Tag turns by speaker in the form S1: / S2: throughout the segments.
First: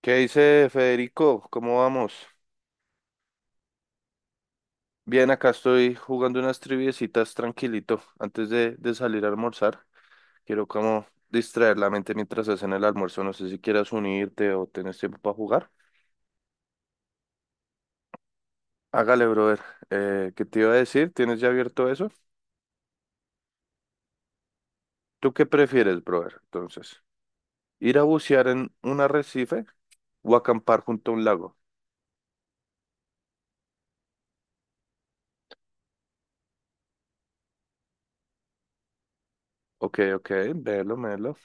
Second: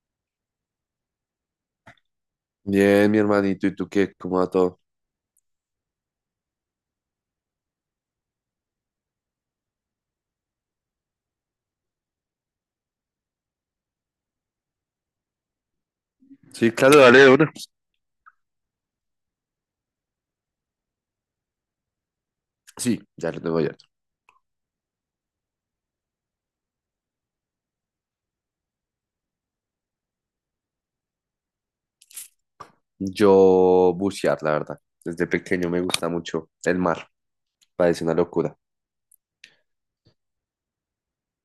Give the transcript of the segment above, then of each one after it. S1: ¿Qué dice Federico? ¿Cómo vamos?
S2: Bien, mi hermanito, ¿y tú qué? ¿Cómo va todo?
S1: Bien, acá estoy jugando unas triviecitas tranquilito antes de salir a almorzar. Quiero como distraer la mente mientras hacen el almuerzo. No sé si quieras unirte o tenés tiempo para jugar.
S2: Sí, claro, dale de una.
S1: Hágale, brother. ¿Qué te iba a decir? ¿Tienes ya abierto eso?
S2: Sí, ya lo tengo ya.
S1: ¿Tú qué prefieres, brother? Entonces, ¿ir a bucear en un arrecife o acampar junto a un lago?
S2: Yo bucear, la verdad. Desde pequeño me gusta mucho el mar. Parece una locura.
S1: Ok, ok, velo, velo.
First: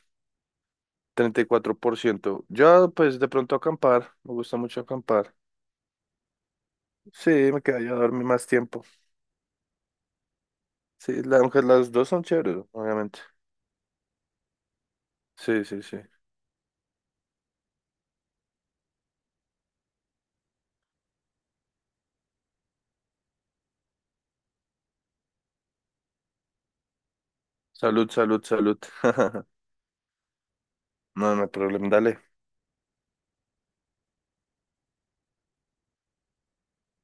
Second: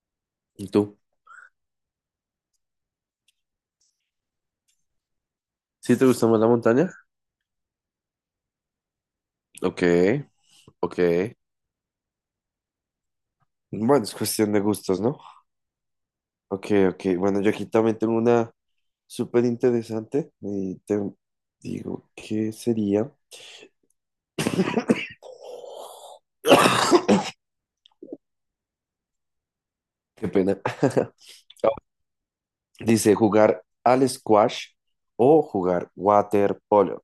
S2: ¿Y tú?
S1: 34%. Yo, pues, de pronto acampar. Me gusta mucho acampar.
S2: ¿Sí te gusta más la montaña?
S1: Sí, me quedaría a dormir más tiempo.
S2: Ok, ok.
S1: Sí, aunque las dos son chéveres, obviamente.
S2: Bueno, es cuestión de gustos, ¿no?
S1: Sí, sí, sí.
S2: Ok, ok. Bueno, yo aquí también tengo una súper interesante. Y te digo, ¿qué sería?
S1: Salud, salud, salud.
S2: Qué pena.
S1: No, no hay
S2: A
S1: problema, dale.
S2: Dice jugar al squash o jugar waterpolo.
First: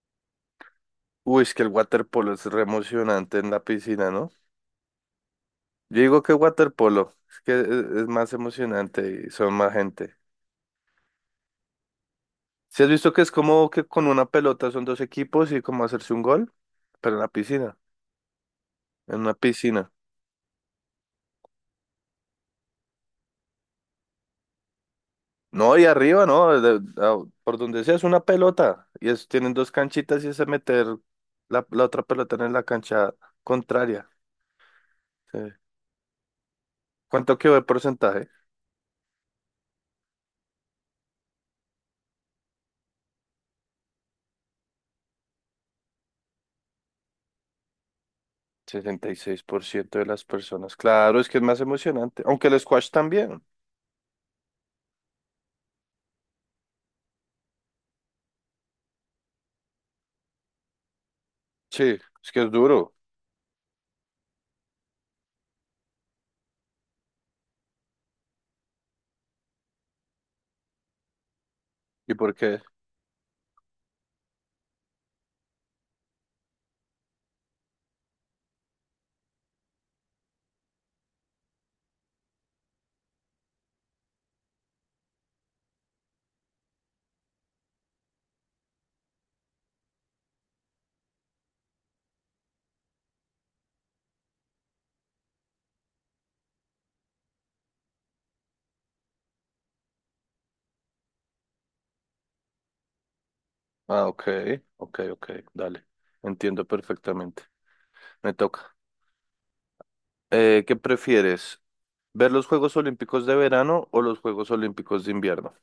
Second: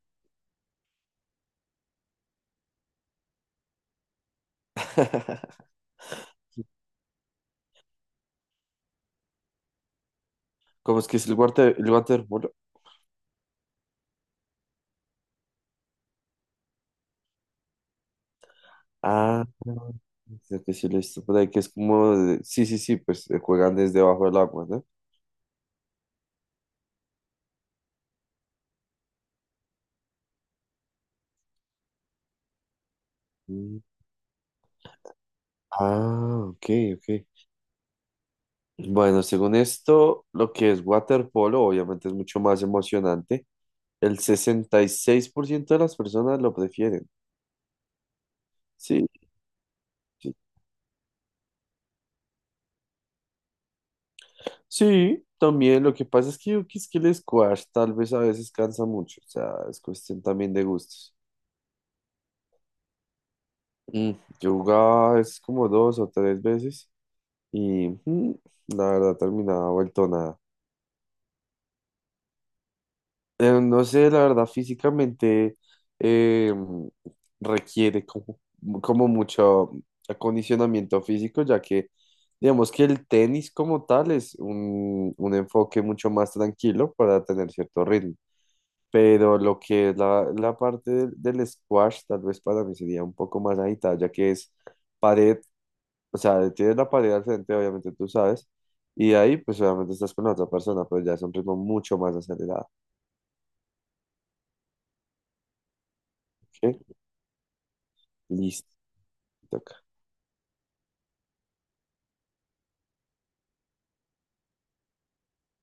S1: Uy, es que el waterpolo es re emocionante en la piscina, ¿no? Yo digo que waterpolo, es que es más emocionante y son más gente.
S2: ¿Cómo es que es el water, el waterpolo?
S1: ¿Si has visto que es como que con una pelota son dos equipos y como hacerse un gol? Pero en la piscina, en una
S2: Ah,
S1: piscina.
S2: creo que sí lo he visto por ahí, que es como, sí, sí, sí, pues juegan desde bajo del agua, ¿no?
S1: No, y arriba, ¿no? A- por donde sea es una pelota. Y es, tienen dos canchitas y es meter la otra pelota en la cancha
S2: Mm.
S1: contraria. Sí.
S2: Ah, ok, ok.
S1: ¿Cuánto quedó de porcentaje?
S2: Bueno, según esto, lo que es waterpolo obviamente es mucho más emocionante. El 66% de las personas lo prefieren. Sí,
S1: 66% de las
S2: sí,
S1: personas. Claro, es que es más emocionante. Aunque el squash también.
S2: sí, también lo que pasa es que yo quis que el squash tal vez a veces cansa mucho, o sea, es cuestión también de gustos.
S1: Sí, es que es duro.
S2: Mm, yo jugaba es como dos o tres veces y la verdad terminaba vuelto nada.
S1: ¿Y por qué?
S2: No sé, la verdad físicamente eh, requiere como mucho acondicionamiento físico, ya que digamos que el tenis como tal es un enfoque mucho más tranquilo para tener cierto ritmo. Pero lo que es la parte del squash, tal vez para mí sería un poco más agitada, ya que es pared, o sea, tienes la pared al frente, obviamente tú sabes, y ahí pues obviamente estás con la otra persona, pero ya es un ritmo mucho más acelerado.
S1: Ah, ok, ok, ok, dale. Entiendo
S2: ¿Ok?
S1: perfectamente. Me
S2: Listo,
S1: toca.
S2: te toca.
S1: ¿Qué prefieres? ¿Ver los Juegos Olímpicos de verano o los Juegos Olímpicos de invierno?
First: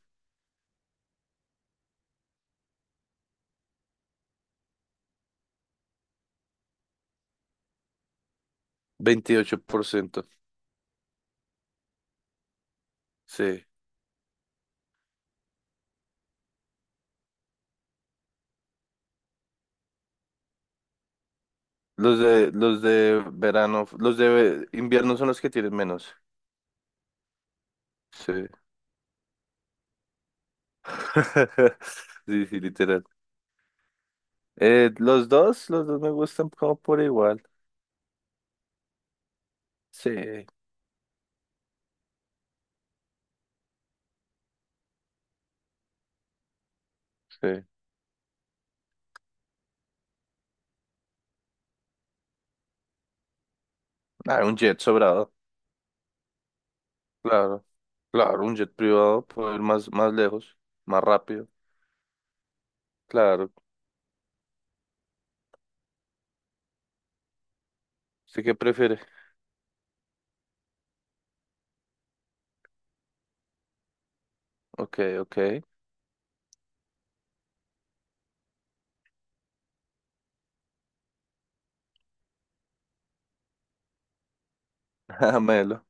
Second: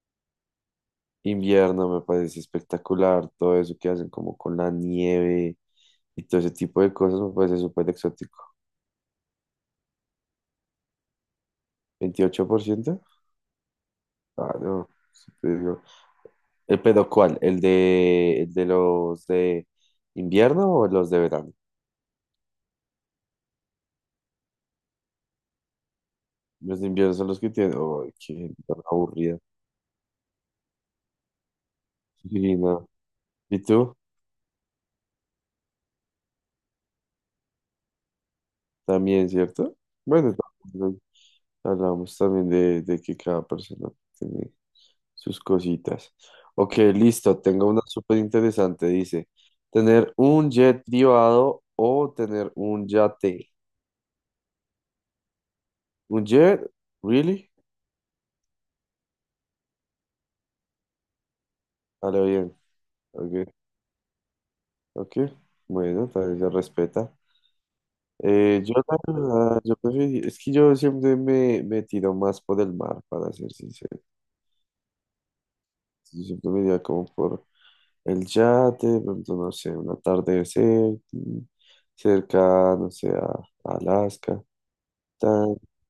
S2: Invierno me parece espectacular, todo eso que hacen como con la nieve y todo ese tipo de cosas me parece súper exótico.
S1: 28%.
S2: ¿28%?
S1: Sí.
S2: Ah, no, ¿el pedo cuál? ¿El de los de invierno o los de verano?
S1: Los de verano, los de invierno son los que tienen menos.
S2: Los de invierno son los que tienen. ¡Ay, qué
S1: Sí.
S2: gente tan aburrida!
S1: Sí,
S2: Sí,
S1: sí,
S2: no.
S1: literal.
S2: ¿Y tú?
S1: Los dos me gustan como por igual.
S2: También, ¿cierto? Bueno,
S1: Sí,
S2: también hablamos también de que cada persona tiene sus cositas. Ok, listo.
S1: sí.
S2: Tengo una súper interesante. Dice: ¿tener un jet privado o tener un yate?
S1: Ah, un jet sobrado.
S2: ¿Un jet? ¿Really?
S1: Claro, claro, un jet privado puede ir más lejos, más rápido.
S2: A lo bien. Ok,
S1: Claro.
S2: ok. Bueno, también se respeta.
S1: ¿Usted qué
S2: Yo, la
S1: prefiere?
S2: verdad, es que yo siempre me tiro más por el mar, para ser sincero.
S1: Ok, ok.
S2: Yo siempre me iría como por el yate, de pronto, no sé, un atardecer cerca, no sé, a Alaska,
S1: Ah,
S2: tan,
S1: Melo.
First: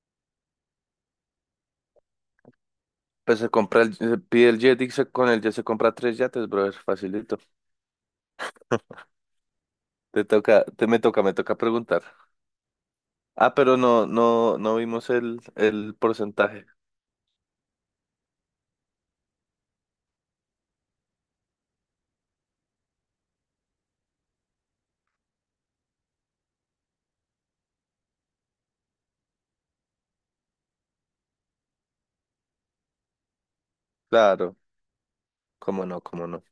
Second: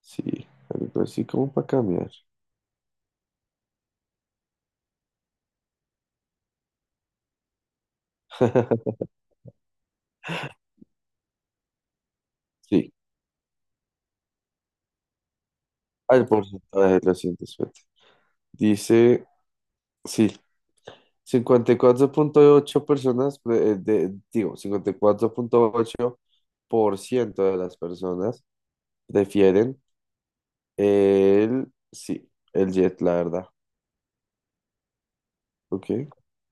S2: sí, algo así como para cambiar.
S1: Pues se compra se pide el jet y con el jet se compra tres yates, brother. Facilito. Te toca, me toca preguntar.
S2: Sí,
S1: Ah, pero no vimos el
S2: al
S1: porcentaje.
S2: porcentaje lo siento, suerte. Dice, sí, 54.8 personas, digo, 54.8% de las personas prefieren sí, el jet, la verdad.
S1: Claro, cómo
S2: Ok,
S1: no, cómo no.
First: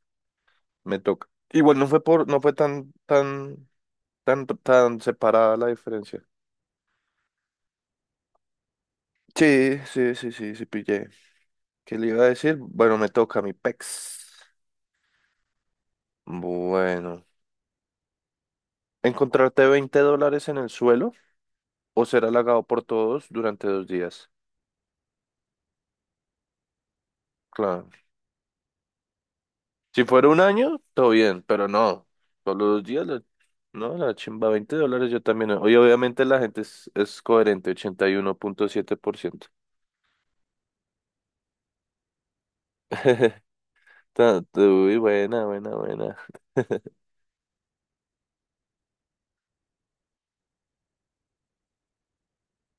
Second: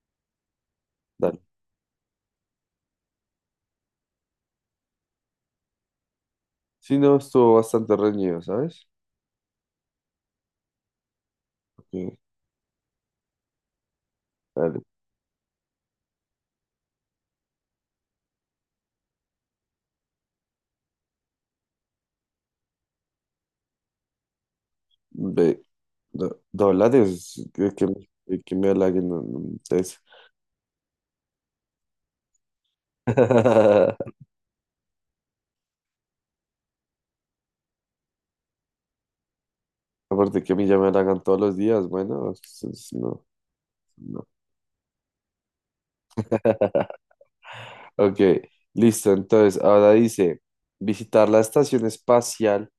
S1: Me toca.
S2: dale.
S1: Igual no fue no fue tan separada la diferencia.
S2: Sí, no, estuvo bastante reñido, ¿sabes?
S1: Sí, sí, sí, sí, sí, pillé. ¿Qué le
S2: Ok,
S1: iba a decir? Bueno, me toca mi pex.
S2: dale.
S1: Bueno. ¿Encontrarte $20 en el suelo o ser halagado por todos durante 2 días?
S2: Ve, dólares, que
S1: Claro.
S2: me de que me halaguen no, no, entonces.
S1: Si fuera un año, todo bien, pero no. Solo 2 días, no, la chimba, $20 yo también. No. Oye, obviamente la gente es coherente, 81.7%.
S2: Aparte que a mí ya me halagan todos los días, bueno, no, no.
S1: Ta- Uy, buena, buena, buena.
S2: Ok, listo, entonces, ahora dice, visitar la Estación Espacial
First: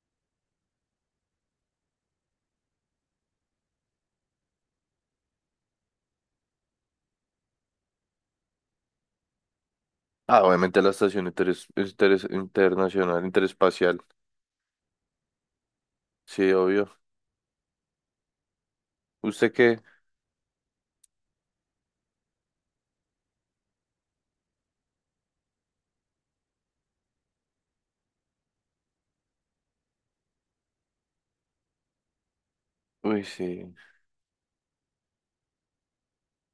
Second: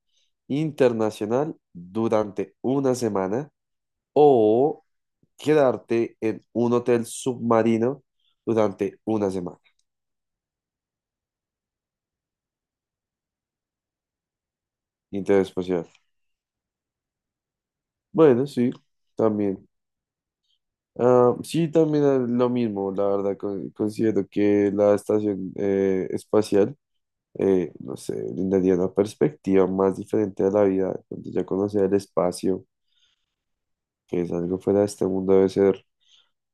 S2: Internacional durante una semana o quedarte en un hotel submarino durante una semana.
S1: Ah, obviamente la estación internacional, interespacial.
S2: Interespacial.
S1: Sí, obvio.
S2: Bueno, sí,
S1: ¿Usted
S2: también.
S1: qué?
S2: Ah, sí, también es lo mismo, la verdad, considero que la estación espacial, no sé, brindaría una perspectiva más diferente de la vida, donde ya conocer el espacio,
S1: Uy, sí.
S2: que es algo fuera de este mundo, debe ser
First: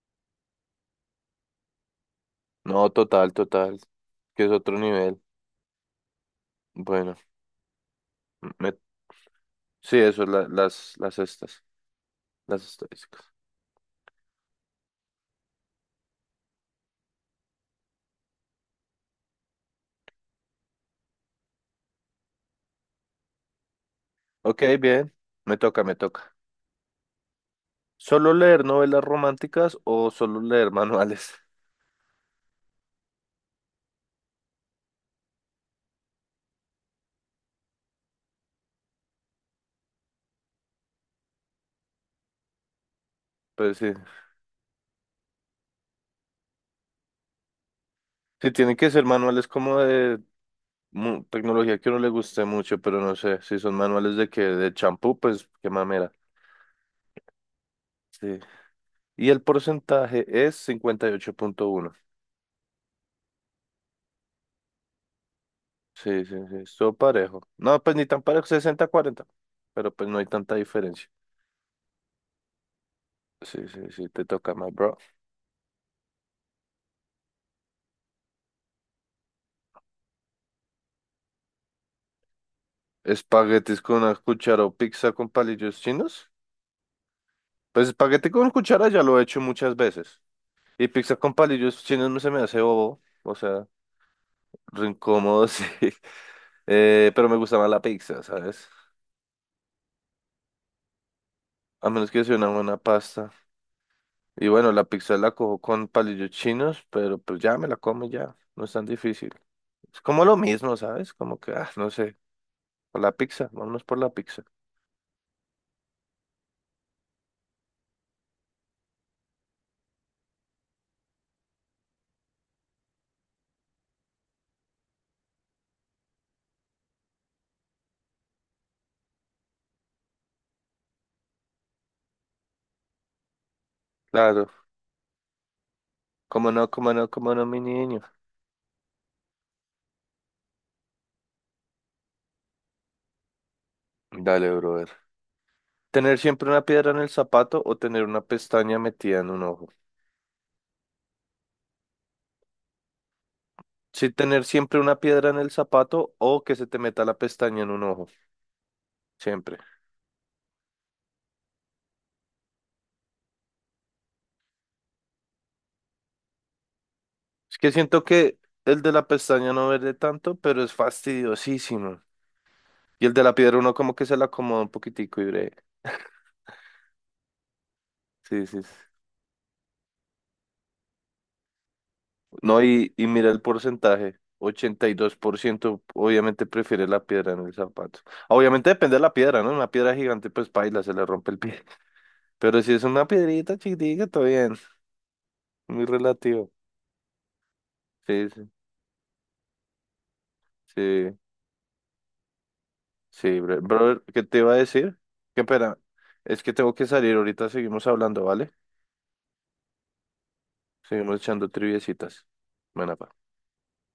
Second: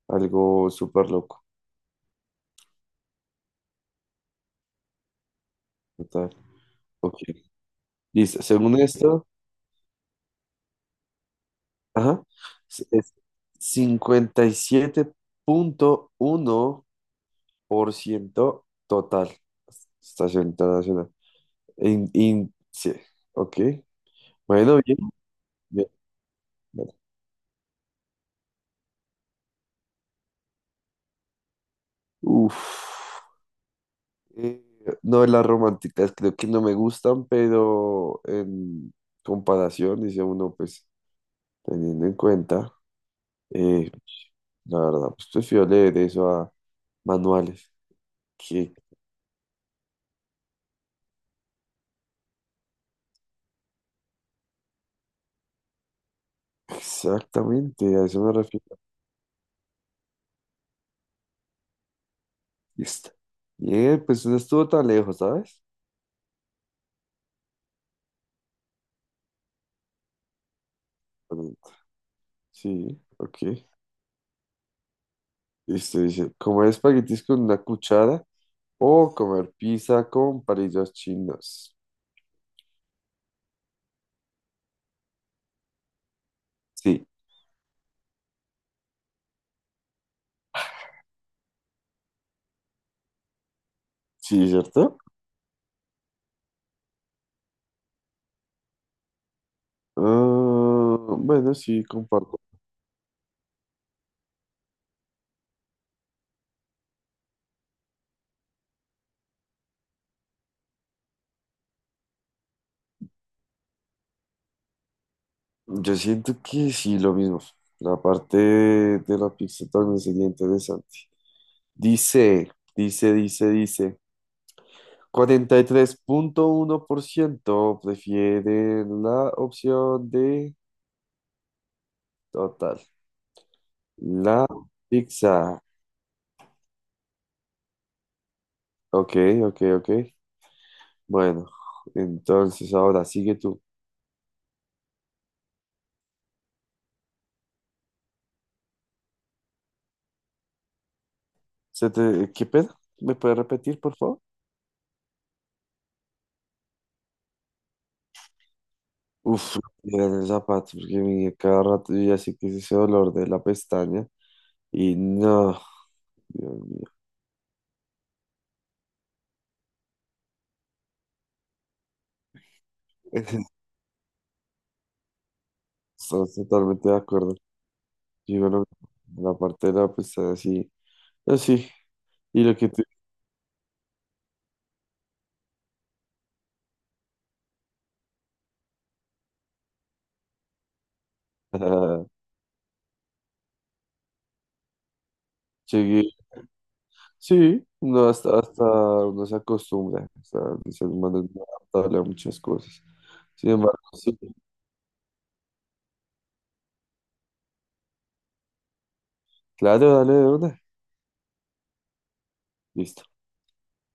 S2: algo súper loco.
S1: No, total, total. Que es otro nivel.
S2: Total.
S1: Bueno,
S2: Ok. Listo.
S1: me-
S2: Según esto,
S1: sí, eso, las estas,
S2: ajá.
S1: las
S2: Es
S1: estadísticas.
S2: 57.1% total. Estación internacional. Sí. Ok.
S1: Ok,
S2: Bueno, bien,
S1: bien. Me toca,
S2: bien,
S1: me toca.
S2: bien.
S1: ¿Solo leer novelas románticas o solo leer manuales?
S2: Uf. Eh, no, las románticas creo que no me gustan, pero en comparación, dice uno, pues teniendo en cuenta,
S1: Pues
S2: eh,
S1: sí,
S2: la verdad, pues prefiero leer eso a manuales.
S1: sí
S2: Que
S1: tienen que ser manuales como de tecnología que a uno le guste mucho, pero no sé, si son manuales de que de champú, pues qué mamera.
S2: exactamente, a eso me
S1: Sí.
S2: refiero.
S1: Y el porcentaje es 58,1.
S2: Listo. Bien, pues no estuvo tan lejos, ¿sabes?
S1: Sí, sí, sí, estuvo parejo. No, pues ni tan parejo, 60-40, pero pues no hay tanta diferencia.
S2: Pero- Sí, ok.
S1: Sí, sí, sí, te toca más, bro.
S2: Listo, dice, comer espaguetis con una cuchara o comer pizza con palillos chinos.
S1: Espaguetis con una cuchara o pizza con palillos chinos.
S2: Sí,
S1: Pues espagueti con cuchara ya lo he hecho muchas veces. Y pizza con palillos chinos no se me hace bobo, o sea,
S2: sí,
S1: re
S2: ¿cierto?
S1: incómodo, sí. Pero me gusta más la pizza, ¿sabes?
S2: Ah, bueno, sí,
S1: A menos que sea
S2: comparto.
S1: una buena pasta. Y bueno, la pizza la cojo con palillos chinos, pero pues ya me la como y ya, no es tan difícil. Es como lo mismo, ¿sabes? Como que, ah, no sé, vámonos por la pizza.
S2: Yo siento que sí, lo mismo. La parte de la pizza también sería interesante. Dice. 43.1% prefieren la opción de. Total. La
S1: Claro,
S2: pizza.
S1: cómo no, cómo no, cómo no, mi niño.
S2: Ok, ok, ok. Bueno, entonces ahora sigue tú.
S1: Dale, brother. ¿Tener siempre una piedra en el zapato o tener una pestaña metida en un ojo?
S2: ¿Qué pedo? ¿Me puedes repetir, por
S1: Sí,
S2: favor?
S1: tener siempre una piedra en el zapato o que se te meta la pestaña en un ojo,
S2: Uf,
S1: siempre.
S2: era en el zapato, porque mi cada rato yo ya sé que es ese dolor de la pestaña. Y no, Dios mío.
S1: Es que siento que el de la pestaña no verde tanto, pero es fastidiosísimo. Y el de la piedra uno como que se la acomoda un poquitico y breve.
S2: Estamos totalmente de acuerdo. Y
S1: Sí, sí,
S2: bueno,
S1: sí.
S2: la parte de la pestaña, sí. Así. Y lo
S1: No,
S2: que tú.
S1: y mira el porcentaje. 82% obviamente prefiere la piedra en el zapato. Obviamente depende de la piedra, ¿no? Una piedra gigante, pues paila, se le rompe el pie. Pero si es una piedrita chiquitica, todo bien. Muy
S2: Llegué
S1: relativo.
S2: Sí, no,
S1: Sí,
S2: hasta,
S1: sí,
S2: hasta uno se acostumbra, o sea, se
S1: sí.
S2: manda a muchas cosas.
S1: Sí,
S2: Sin embargo,
S1: brother,
S2: sí,
S1: ¿qué te iba a decir? Qué pena, es que tengo que salir, ahorita seguimos hablando, ¿vale?
S2: claro, dale de una.
S1: Seguimos echando triviecitas. Buena
S2: Listo.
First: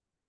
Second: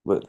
S2: Bueno,